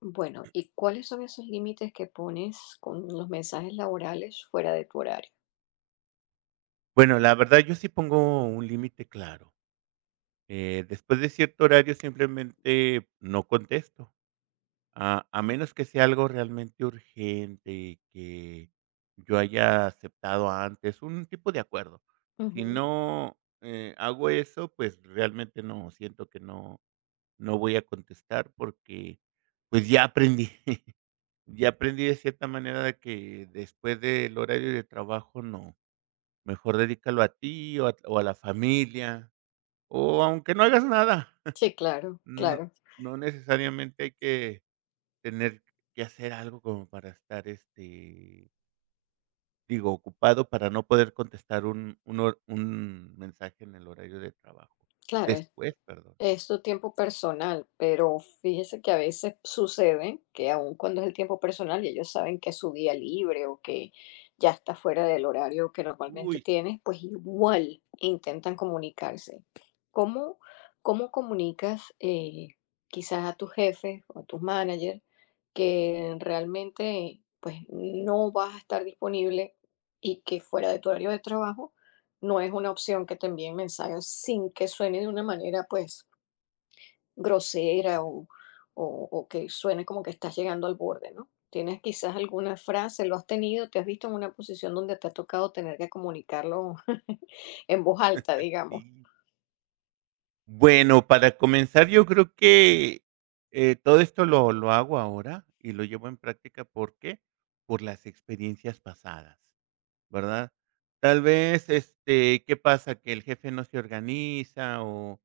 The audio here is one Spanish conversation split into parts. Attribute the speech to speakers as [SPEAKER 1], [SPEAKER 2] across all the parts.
[SPEAKER 1] Bueno, ¿y cuáles son esos límites que pones con los mensajes laborales fuera de tu horario?
[SPEAKER 2] Bueno, la verdad, yo sí pongo un límite claro. Después de cierto horario, simplemente no contesto, a menos que sea algo realmente urgente, que yo haya aceptado antes, un tipo de acuerdo. Si
[SPEAKER 1] Ujú.
[SPEAKER 2] no, hago eso, pues, realmente no, siento que no voy a contestar porque, pues, ya aprendí, ya aprendí de cierta manera de que después del horario de trabajo no, mejor dedícalo a ti o a la familia. O aunque no hagas nada,
[SPEAKER 1] Sí, claro,
[SPEAKER 2] no
[SPEAKER 1] claro,
[SPEAKER 2] no necesariamente hay que tener que hacer algo como para estar, este, digo, ocupado para no poder contestar un mensaje en el horario de trabajo.
[SPEAKER 1] claro.
[SPEAKER 2] Después, perdón.
[SPEAKER 1] Es tu tiempo personal, pero fíjese que a veces sucede que aun cuando es el tiempo personal y ellos saben que es su día libre o que ya está fuera del horario que normalmente
[SPEAKER 2] Uy, sí.
[SPEAKER 1] tienes, pues igual intentan comunicarse. ¿Cómo, cómo comunicas quizás a tus jefes o a tus managers que realmente pues no vas a estar disponible y que fuera de tu horario de trabajo no es una opción que te envíen mensajes sin que suene de una manera pues
[SPEAKER 2] A
[SPEAKER 1] grosera
[SPEAKER 2] ver.
[SPEAKER 1] o, o que suene como que estás llegando al borde, ¿no? Tienes quizás alguna frase, lo has tenido, te has visto en una posición donde te ha tocado tener que comunicarlo en voz alta, digamos.
[SPEAKER 2] Sí. Bueno, para comenzar, yo creo que, todo esto lo hago ahora y lo llevo en práctica, ¿por qué? Por las experiencias pasadas. ¿Verdad? Tal vez, este, ¿qué pasa? Que el jefe no se organiza, o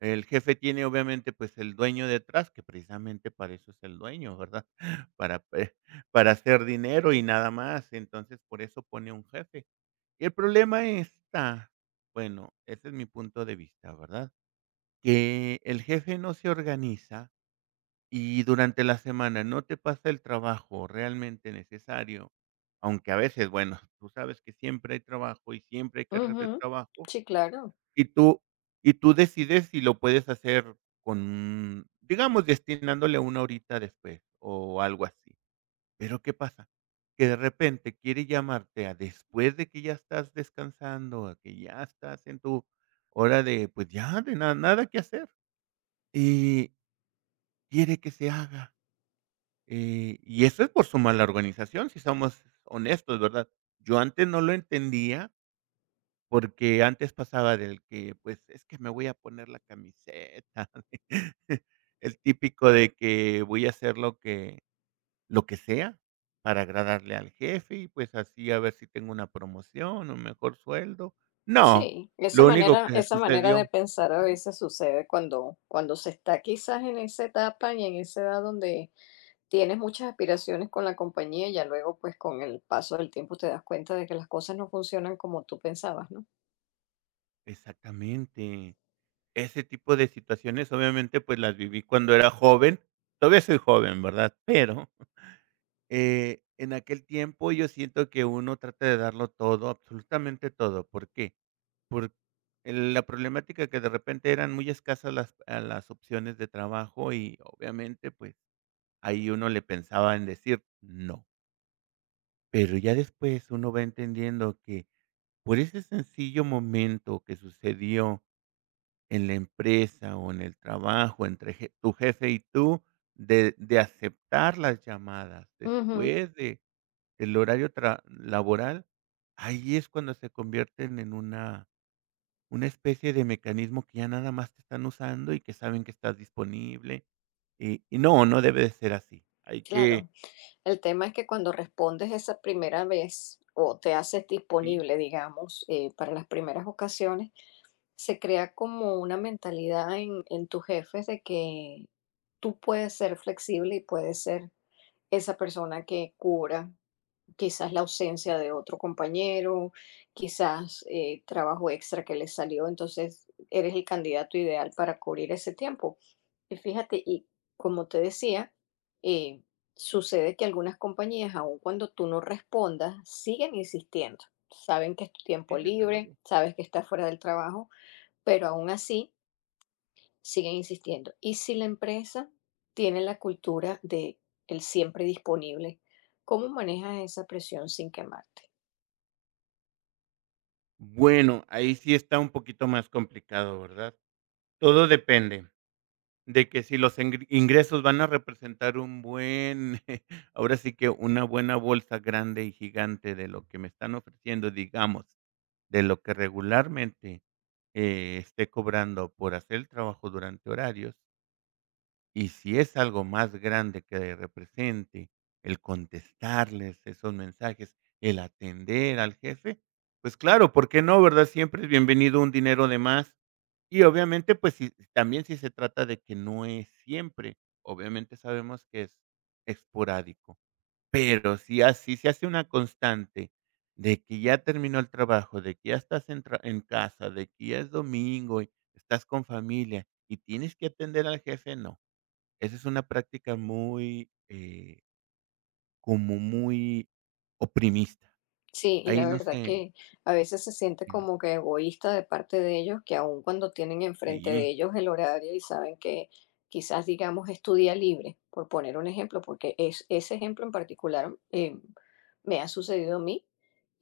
[SPEAKER 2] el jefe tiene, obviamente, pues, el dueño detrás, que precisamente para eso es el dueño, ¿verdad? Para pe para hacer dinero y nada más. Entonces, por eso pone un jefe. El problema está, bueno, ese es mi punto de vista, ¿verdad? Que el jefe no se organiza y durante la semana no te pasa el trabajo realmente necesario, aunque a veces, bueno, tú sabes que siempre hay trabajo y siempre hay cargas de
[SPEAKER 1] Ujú.
[SPEAKER 2] trabajo,
[SPEAKER 1] Sí, claro.
[SPEAKER 2] y tú y tú decides si lo puedes hacer con, digamos, destinándole una horita después o algo así. Pero, ¿qué pasa? Que de repente quiere llamarte a después de que ya estás descansando, a que ya estás en tu hora de, pues, ya de nada que hacer, y quiere que se haga. Y eso es por su mala organización, si somos honestos, ¿verdad? Yo antes no lo entendía, porque antes pasaba del que, pues, es que me voy a poner la camiseta, el típico de que voy a hacer lo que sea para agradarle al jefe y, pues, así a ver si tengo una promoción, un mejor sueldo. No,
[SPEAKER 1] Sí,
[SPEAKER 2] lo único que
[SPEAKER 1] esa manera de
[SPEAKER 2] sucedió.
[SPEAKER 1] pensar a
[SPEAKER 2] Ujú.
[SPEAKER 1] veces sucede cuando, cuando se está quizás en esa etapa y en esa edad donde tienes muchas aspiraciones con la compañía y ya luego pues con el paso del tiempo te das cuenta de que las cosas no funcionan como tú pensabas, ¿no?
[SPEAKER 2] Exactamente. Ese tipo de situaciones, obviamente, pues, las viví cuando era joven. Todavía soy joven, ¿verdad? Pero, en aquel tiempo yo siento que uno trata de darlo todo, absolutamente todo, ¿por qué? Por la problemática que de repente eran muy escasas las opciones de trabajo y obviamente, pues, ahí uno le pensaba en decir no. Pero ya después uno va entendiendo que por ese sencillo momento que sucedió en la empresa o en el trabajo entre je tu jefe y tú, de aceptar las llamadas
[SPEAKER 1] Ujú.
[SPEAKER 2] después de del horario tra laboral, ahí es cuando se convierten en una. Una especie de mecanismo que ya nada más te están usando y que saben que estás disponible, y no, no debe de ser así. Hay que
[SPEAKER 1] Claro. El tema es que cuando respondes esa primera vez o te haces
[SPEAKER 2] sí,
[SPEAKER 1] disponible, digamos, para las primeras ocasiones, se crea como una mentalidad en tus jefes de que tú puedes ser flexible y puedes ser esa persona que cubra quizás la ausencia de otro compañero, quizás trabajo extra que le salió, entonces eres el candidato ideal para cubrir ese tiempo. Y fíjate, y como te decía, eh, sucede que algunas compañías, aun cuando tú no respondas, siguen insistiendo. Saben que es tu tiempo
[SPEAKER 2] sí, desde
[SPEAKER 1] libre,
[SPEAKER 2] luego.
[SPEAKER 1] sabes que estás fuera del trabajo, pero aún así siguen insistiendo. Y si la empresa tiene la cultura de el siempre disponible, ¿cómo manejas esa presión sin quemarte?
[SPEAKER 2] Bueno, ahí sí está un poquito más complicado, ¿verdad? Todo depende de que si los engri ingresos van a representar un buen, ahora sí que una buena bolsa grande y gigante de lo que me están ofreciendo, digamos, de lo que regularmente, esté cobrando por hacer el trabajo durante horarios. Y si es algo más grande que represente el contestarles esos mensajes, el atender al jefe, pues claro, ¿por qué no, verdad? Siempre es bienvenido un dinero de más. Y obviamente, pues si, también si se trata de que no es siempre, obviamente sabemos que es esporádico, pero si así se hace una constante de que ya terminó el trabajo, de que ya estás en, en casa, de que ya es domingo y estás con familia y tienes que atender al jefe, no, esa es una práctica muy, como muy oprimista.
[SPEAKER 1] Sí, y la
[SPEAKER 2] Ahí no
[SPEAKER 1] verdad
[SPEAKER 2] sé
[SPEAKER 1] que a veces se siente
[SPEAKER 2] y no
[SPEAKER 1] como que egoísta de parte de ellos, que aun cuando tienen enfrente de
[SPEAKER 2] sí,
[SPEAKER 1] ellos el horario y saben que quizás, digamos, es tu día libre, por poner un ejemplo, porque es, ese ejemplo en particular me ha sucedido a mí,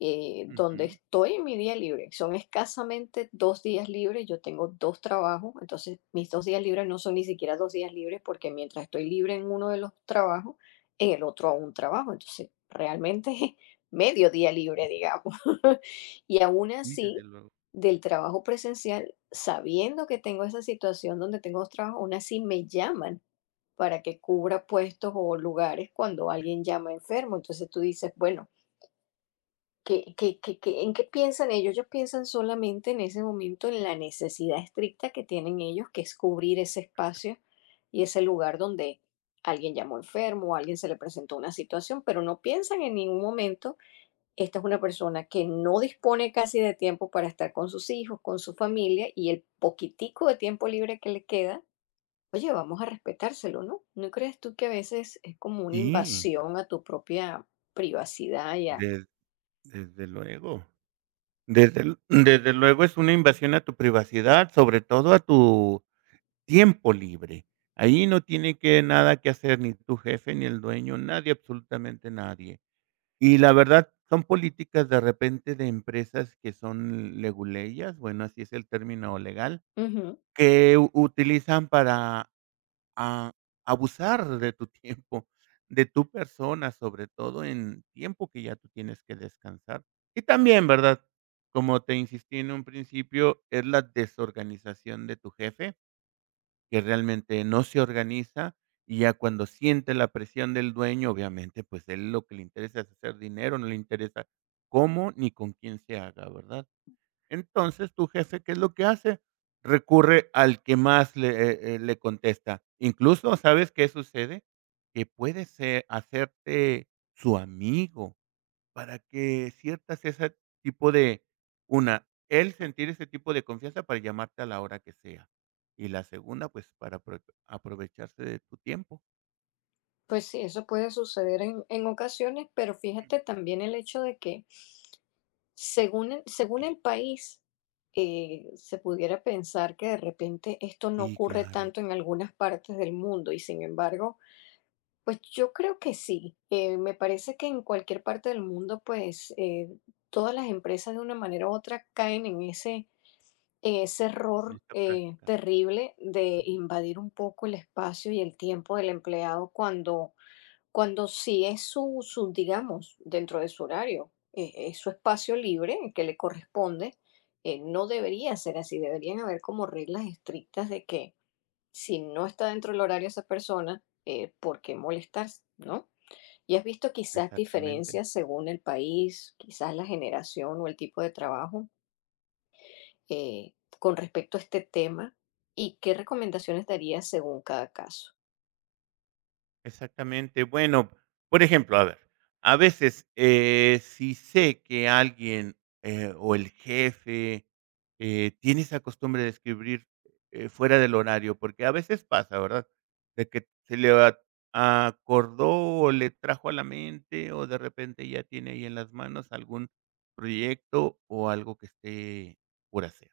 [SPEAKER 1] donde
[SPEAKER 2] ujú,
[SPEAKER 1] estoy en mi día libre. Son escasamente dos días libres, yo tengo dos trabajos, entonces mis dos días libres no son ni siquiera dos días libres porque mientras estoy libre en uno de los trabajos, en el otro aún trabajo. Entonces, realmente medio día libre, digamos. Y aún
[SPEAKER 2] sí, desde
[SPEAKER 1] así,
[SPEAKER 2] luego.
[SPEAKER 1] del trabajo presencial, sabiendo que tengo esa situación donde tengo dos trabajos, aún así me llaman para que cubra puestos o lugares cuando alguien llama enfermo. Entonces tú dices, bueno, ¿qué, qué, en qué piensan ellos? Ellos piensan solamente en ese momento en la necesidad estricta que tienen ellos, que es cubrir ese espacio y ese lugar donde alguien llamó enfermo o alguien se le presentó una situación, pero no piensan en ningún momento esta es una persona que no dispone casi de tiempo para estar con sus hijos, con su familia y el poquitico de tiempo libre que le queda, oye, vamos a respetárselo, ¿no? ¿No crees tú que a veces es como una
[SPEAKER 2] Sí,
[SPEAKER 1] invasión a tu propia privacidad ya?
[SPEAKER 2] des desde luego. Desde luego es una invasión a tu privacidad, sobre todo a tu tiempo libre. Ahí no tiene que nada que hacer ni tu jefe, ni el dueño, nadie, absolutamente nadie. Y la verdad, son políticas de repente de empresas que son leguleyas, bueno, así es el término legal,
[SPEAKER 1] Ujú.
[SPEAKER 2] que u utilizan para a abusar de tu tiempo, de tu persona, sobre todo en tiempo que ya tú tienes que descansar. Y también, ¿verdad? Como te insistí en un principio, es la desorganización de tu jefe, que realmente no se organiza, y ya cuando siente la presión del dueño, obviamente, pues, él lo que le interesa es hacer dinero, no le interesa cómo ni con quién se haga, ¿verdad? Entonces, tu jefe, ¿qué es lo que hace? Recurre al que más le, le contesta. Incluso, ¿sabes qué sucede? Que puede ser hacerte su amigo para que ciertas ese tipo de una, él sentir ese tipo de confianza para llamarte a la hora que sea. Y la segunda, pues, para aprovecharse de tu tiempo.
[SPEAKER 1] Pues sí, eso puede suceder en ocasiones, pero fíjate también el hecho de que según
[SPEAKER 2] Sí,
[SPEAKER 1] el país, se pudiera pensar que de repente esto no
[SPEAKER 2] sí,
[SPEAKER 1] ocurre
[SPEAKER 2] claro,
[SPEAKER 1] tanto en algunas partes del mundo y sin embargo pues yo creo que sí. Me parece que en cualquier parte del mundo, pues todas las empresas de una manera u otra caen en ese
[SPEAKER 2] en
[SPEAKER 1] error
[SPEAKER 2] esta práctica.
[SPEAKER 1] terrible de
[SPEAKER 2] Ujú,
[SPEAKER 1] invadir un poco el espacio y el tiempo del empleado cuando, cuando sí es su, su, digamos, dentro de su horario, es su espacio libre que le corresponde. No debería ser así, deberían haber como reglas estrictas de que si no está dentro del horario esa persona, ¿por qué molestarse? ¿No? ¿Y has visto quizás
[SPEAKER 2] exactamente.
[SPEAKER 1] diferencias según el país, quizás la generación o el tipo de trabajo eh, con respecto a este tema? ¿Y qué recomendaciones darías según cada caso?
[SPEAKER 2] Exactamente. Bueno, por ejemplo, a ver, a veces, si sé que alguien, o el jefe, tiene esa costumbre de escribir, fuera del horario, porque a veces pasa, ¿verdad? De que se le a acordó o le trajo a la mente, o de repente ya tiene ahí en las manos algún proyecto o algo que esté por hacer.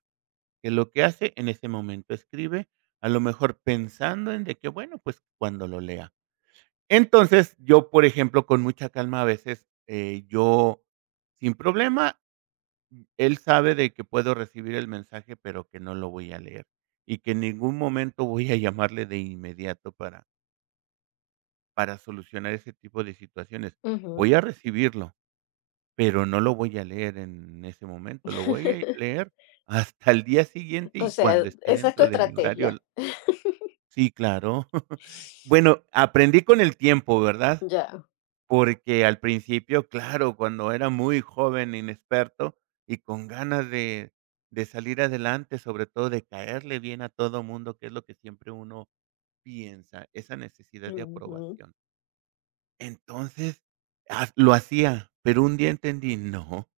[SPEAKER 2] Que lo que hace en ese momento escribe, a lo mejor pensando en de que, bueno, pues cuando lo lea. Entonces, yo, por ejemplo, con mucha calma, a veces, yo, sin problema, él sabe de que puedo recibir el mensaje, pero que no lo voy a leer, y que en ningún momento voy a llamarle de inmediato para solucionar ese tipo de situaciones.
[SPEAKER 1] Ujú.
[SPEAKER 2] Voy a recibirlo, pero no lo voy a leer en ese momento, lo voy a leer hasta el día siguiente
[SPEAKER 1] O
[SPEAKER 2] y
[SPEAKER 1] sea,
[SPEAKER 2] cuando esté
[SPEAKER 1] esa es tu
[SPEAKER 2] dentro de mi horario.
[SPEAKER 1] estrategia.
[SPEAKER 2] Sí, claro. Bueno, aprendí con el tiempo, ¿verdad?
[SPEAKER 1] Ya.
[SPEAKER 2] Porque al principio, claro, cuando era muy joven, inexperto y con ganas de salir adelante, sobre todo de caerle bien a todo mundo, que es lo que siempre uno piensa, esa necesidad de
[SPEAKER 1] Ujú.
[SPEAKER 2] aprobación. Entonces, ha lo hacía, pero un día entendí, no.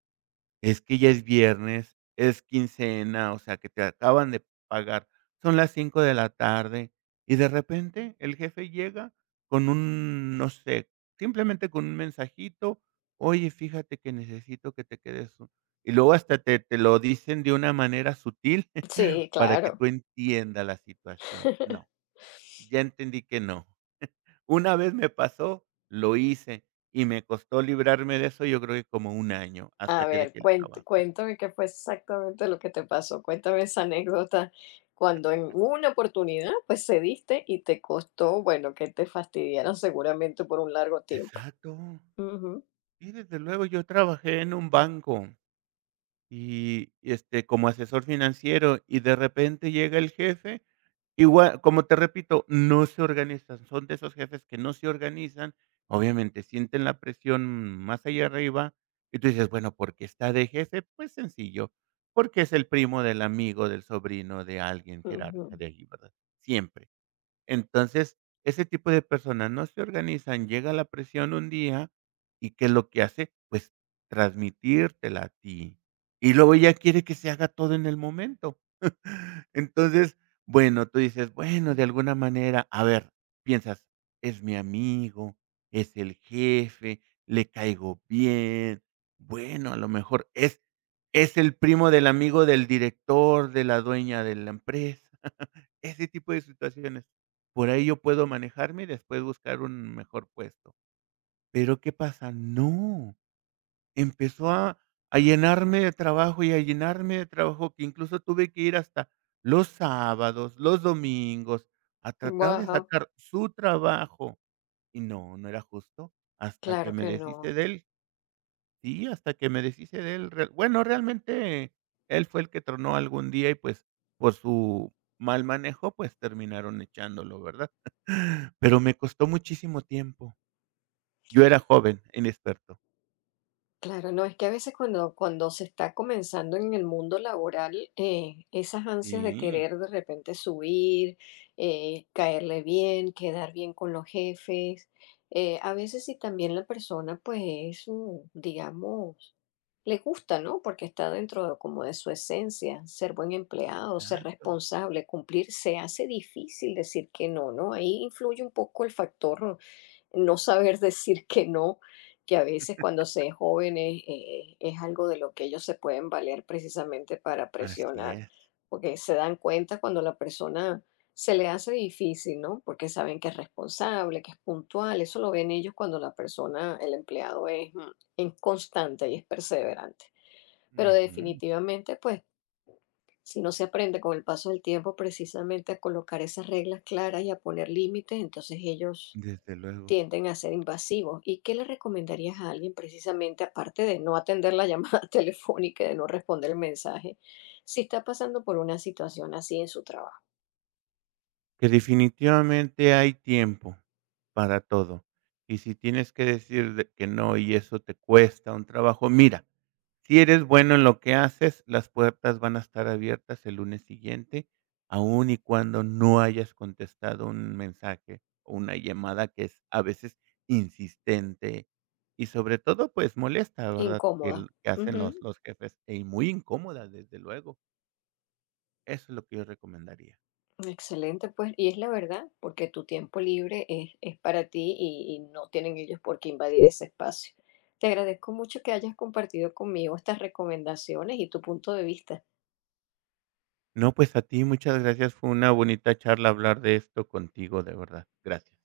[SPEAKER 2] Es que ya es viernes, es quincena, o sea, que te acaban de pagar, son las 5 de la tarde, y de repente el jefe llega con un, no sé, simplemente con un mensajito: "Oye, fíjate que necesito que te quedes un" y luego hasta te lo dicen de una manera sutil
[SPEAKER 1] Sí,
[SPEAKER 2] para que
[SPEAKER 1] claro.
[SPEAKER 2] tú entiendas la situación. No, ya entendí que no. Una vez me pasó, lo hice, y me costó librarme de eso, yo creo que como un año,
[SPEAKER 1] A
[SPEAKER 2] hasta que
[SPEAKER 1] ver,
[SPEAKER 2] dejé el
[SPEAKER 1] cuent
[SPEAKER 2] trabajo.
[SPEAKER 1] cuéntame qué fue exactamente lo que te pasó. Cuéntame esa anécdota cuando en una oportunidad, pues, cediste y te costó, bueno, que te fastidiaran seguramente por un largo tiempo.
[SPEAKER 2] Exacto.
[SPEAKER 1] Ujú,
[SPEAKER 2] Y desde luego, yo trabajé en un banco y, este, como asesor financiero, y de repente llega el jefe, igual, como te repito, no se organizan, son de esos jefes que no se organizan, obviamente sienten la presión más allá arriba, y tú dices, bueno, ¿por qué está de jefe? Pues sencillo, porque es el primo del amigo, del sobrino, de alguien
[SPEAKER 1] ujú.
[SPEAKER 2] jerarca de allí, ¿verdad? Siempre. Entonces, ese tipo de personas no se organizan, llega la presión un día, ¿y qué es lo que hace? Pues, transmitírtela a ti. Y luego ya quiere que se haga todo en el momento. Entonces, bueno, tú dices: "Bueno, de alguna manera", a ver, piensas: "Es mi amigo, es el jefe, le caigo bien, bueno, a lo mejor es el primo del amigo del director, de la dueña de la empresa". Ese tipo de situaciones. Por ahí yo puedo manejarme y después buscar un mejor puesto. Pero, ¿qué pasa? No, empezó a llenarme de trabajo y a llenarme de trabajo, que incluso tuve que ir hasta los sábados, los domingos, a tratar de
[SPEAKER 1] Wow,
[SPEAKER 2] sacar su trabajo. Y no, no era justo hasta que
[SPEAKER 1] claro
[SPEAKER 2] me
[SPEAKER 1] que
[SPEAKER 2] deshice
[SPEAKER 1] no.
[SPEAKER 2] de él. Sí, hasta que me deshice de él. Re Bueno, realmente él fue el que tronó algún día y, pues, por su mal manejo, pues, terminaron echándolo, ¿verdad? Pero me costó muchísimo tiempo. Yo era joven, inexperto.
[SPEAKER 1] Claro, no, es que a veces cuando, cuando se está comenzando en el mundo laboral, esas ansias de
[SPEAKER 2] Sí,
[SPEAKER 1] querer de repente subir, caerle bien, quedar bien con los jefes, a veces si también la persona pues es, digamos, le gusta, ¿no? Porque está dentro de- como de su esencia, ser buen empleado, ser
[SPEAKER 2] exacto.
[SPEAKER 1] responsable, cumplir, se hace difícil decir que no, ¿no? Ahí influye un poco el factor no saber decir que no, que a veces cuando se es jóvenes es algo de lo que ellos se pueden valer precisamente para
[SPEAKER 2] Así
[SPEAKER 1] presionar,
[SPEAKER 2] es.
[SPEAKER 1] porque se dan cuenta cuando la persona se le hace difícil, ¿no? Porque saben que es responsable, que es puntual, eso lo ven ellos cuando la persona, el empleado es, es constante y es perseverante. Pero
[SPEAKER 2] Ujú,
[SPEAKER 1] definitivamente, pues, si no se aprende con el paso del tiempo precisamente a colocar esas reglas claras y a poner límites, entonces ellos
[SPEAKER 2] desde luego.
[SPEAKER 1] tienden a ser invasivos. ¿Y qué le recomendarías a alguien precisamente, aparte de no atender la llamada telefónica y de no responder el mensaje, si está pasando por una situación así en su trabajo,
[SPEAKER 2] Que definitivamente hay tiempo para todo. Y si tienes que decir de que no, y eso te cuesta un trabajo, mira, si eres bueno en lo que haces, las puertas van a estar abiertas el lunes siguiente, aun y cuando no hayas contestado un mensaje o una llamada que es a veces insistente y sobre todo, pues molesta, ¿verdad? Que
[SPEAKER 1] incómoda?
[SPEAKER 2] el que hacen
[SPEAKER 1] Ujú.
[SPEAKER 2] los jefes, y muy incómoda, desde luego. Eso es lo que yo recomendaría.
[SPEAKER 1] Excelente, pues, y es la verdad, porque tu tiempo libre es para ti y no tienen ellos por qué invadir ese espacio. Te agradezco mucho que hayas compartido conmigo estas recomendaciones y tu punto de vista.
[SPEAKER 2] No, pues a ti muchas gracias. Fue una bonita charla hablar de esto contigo, de verdad. Gracias.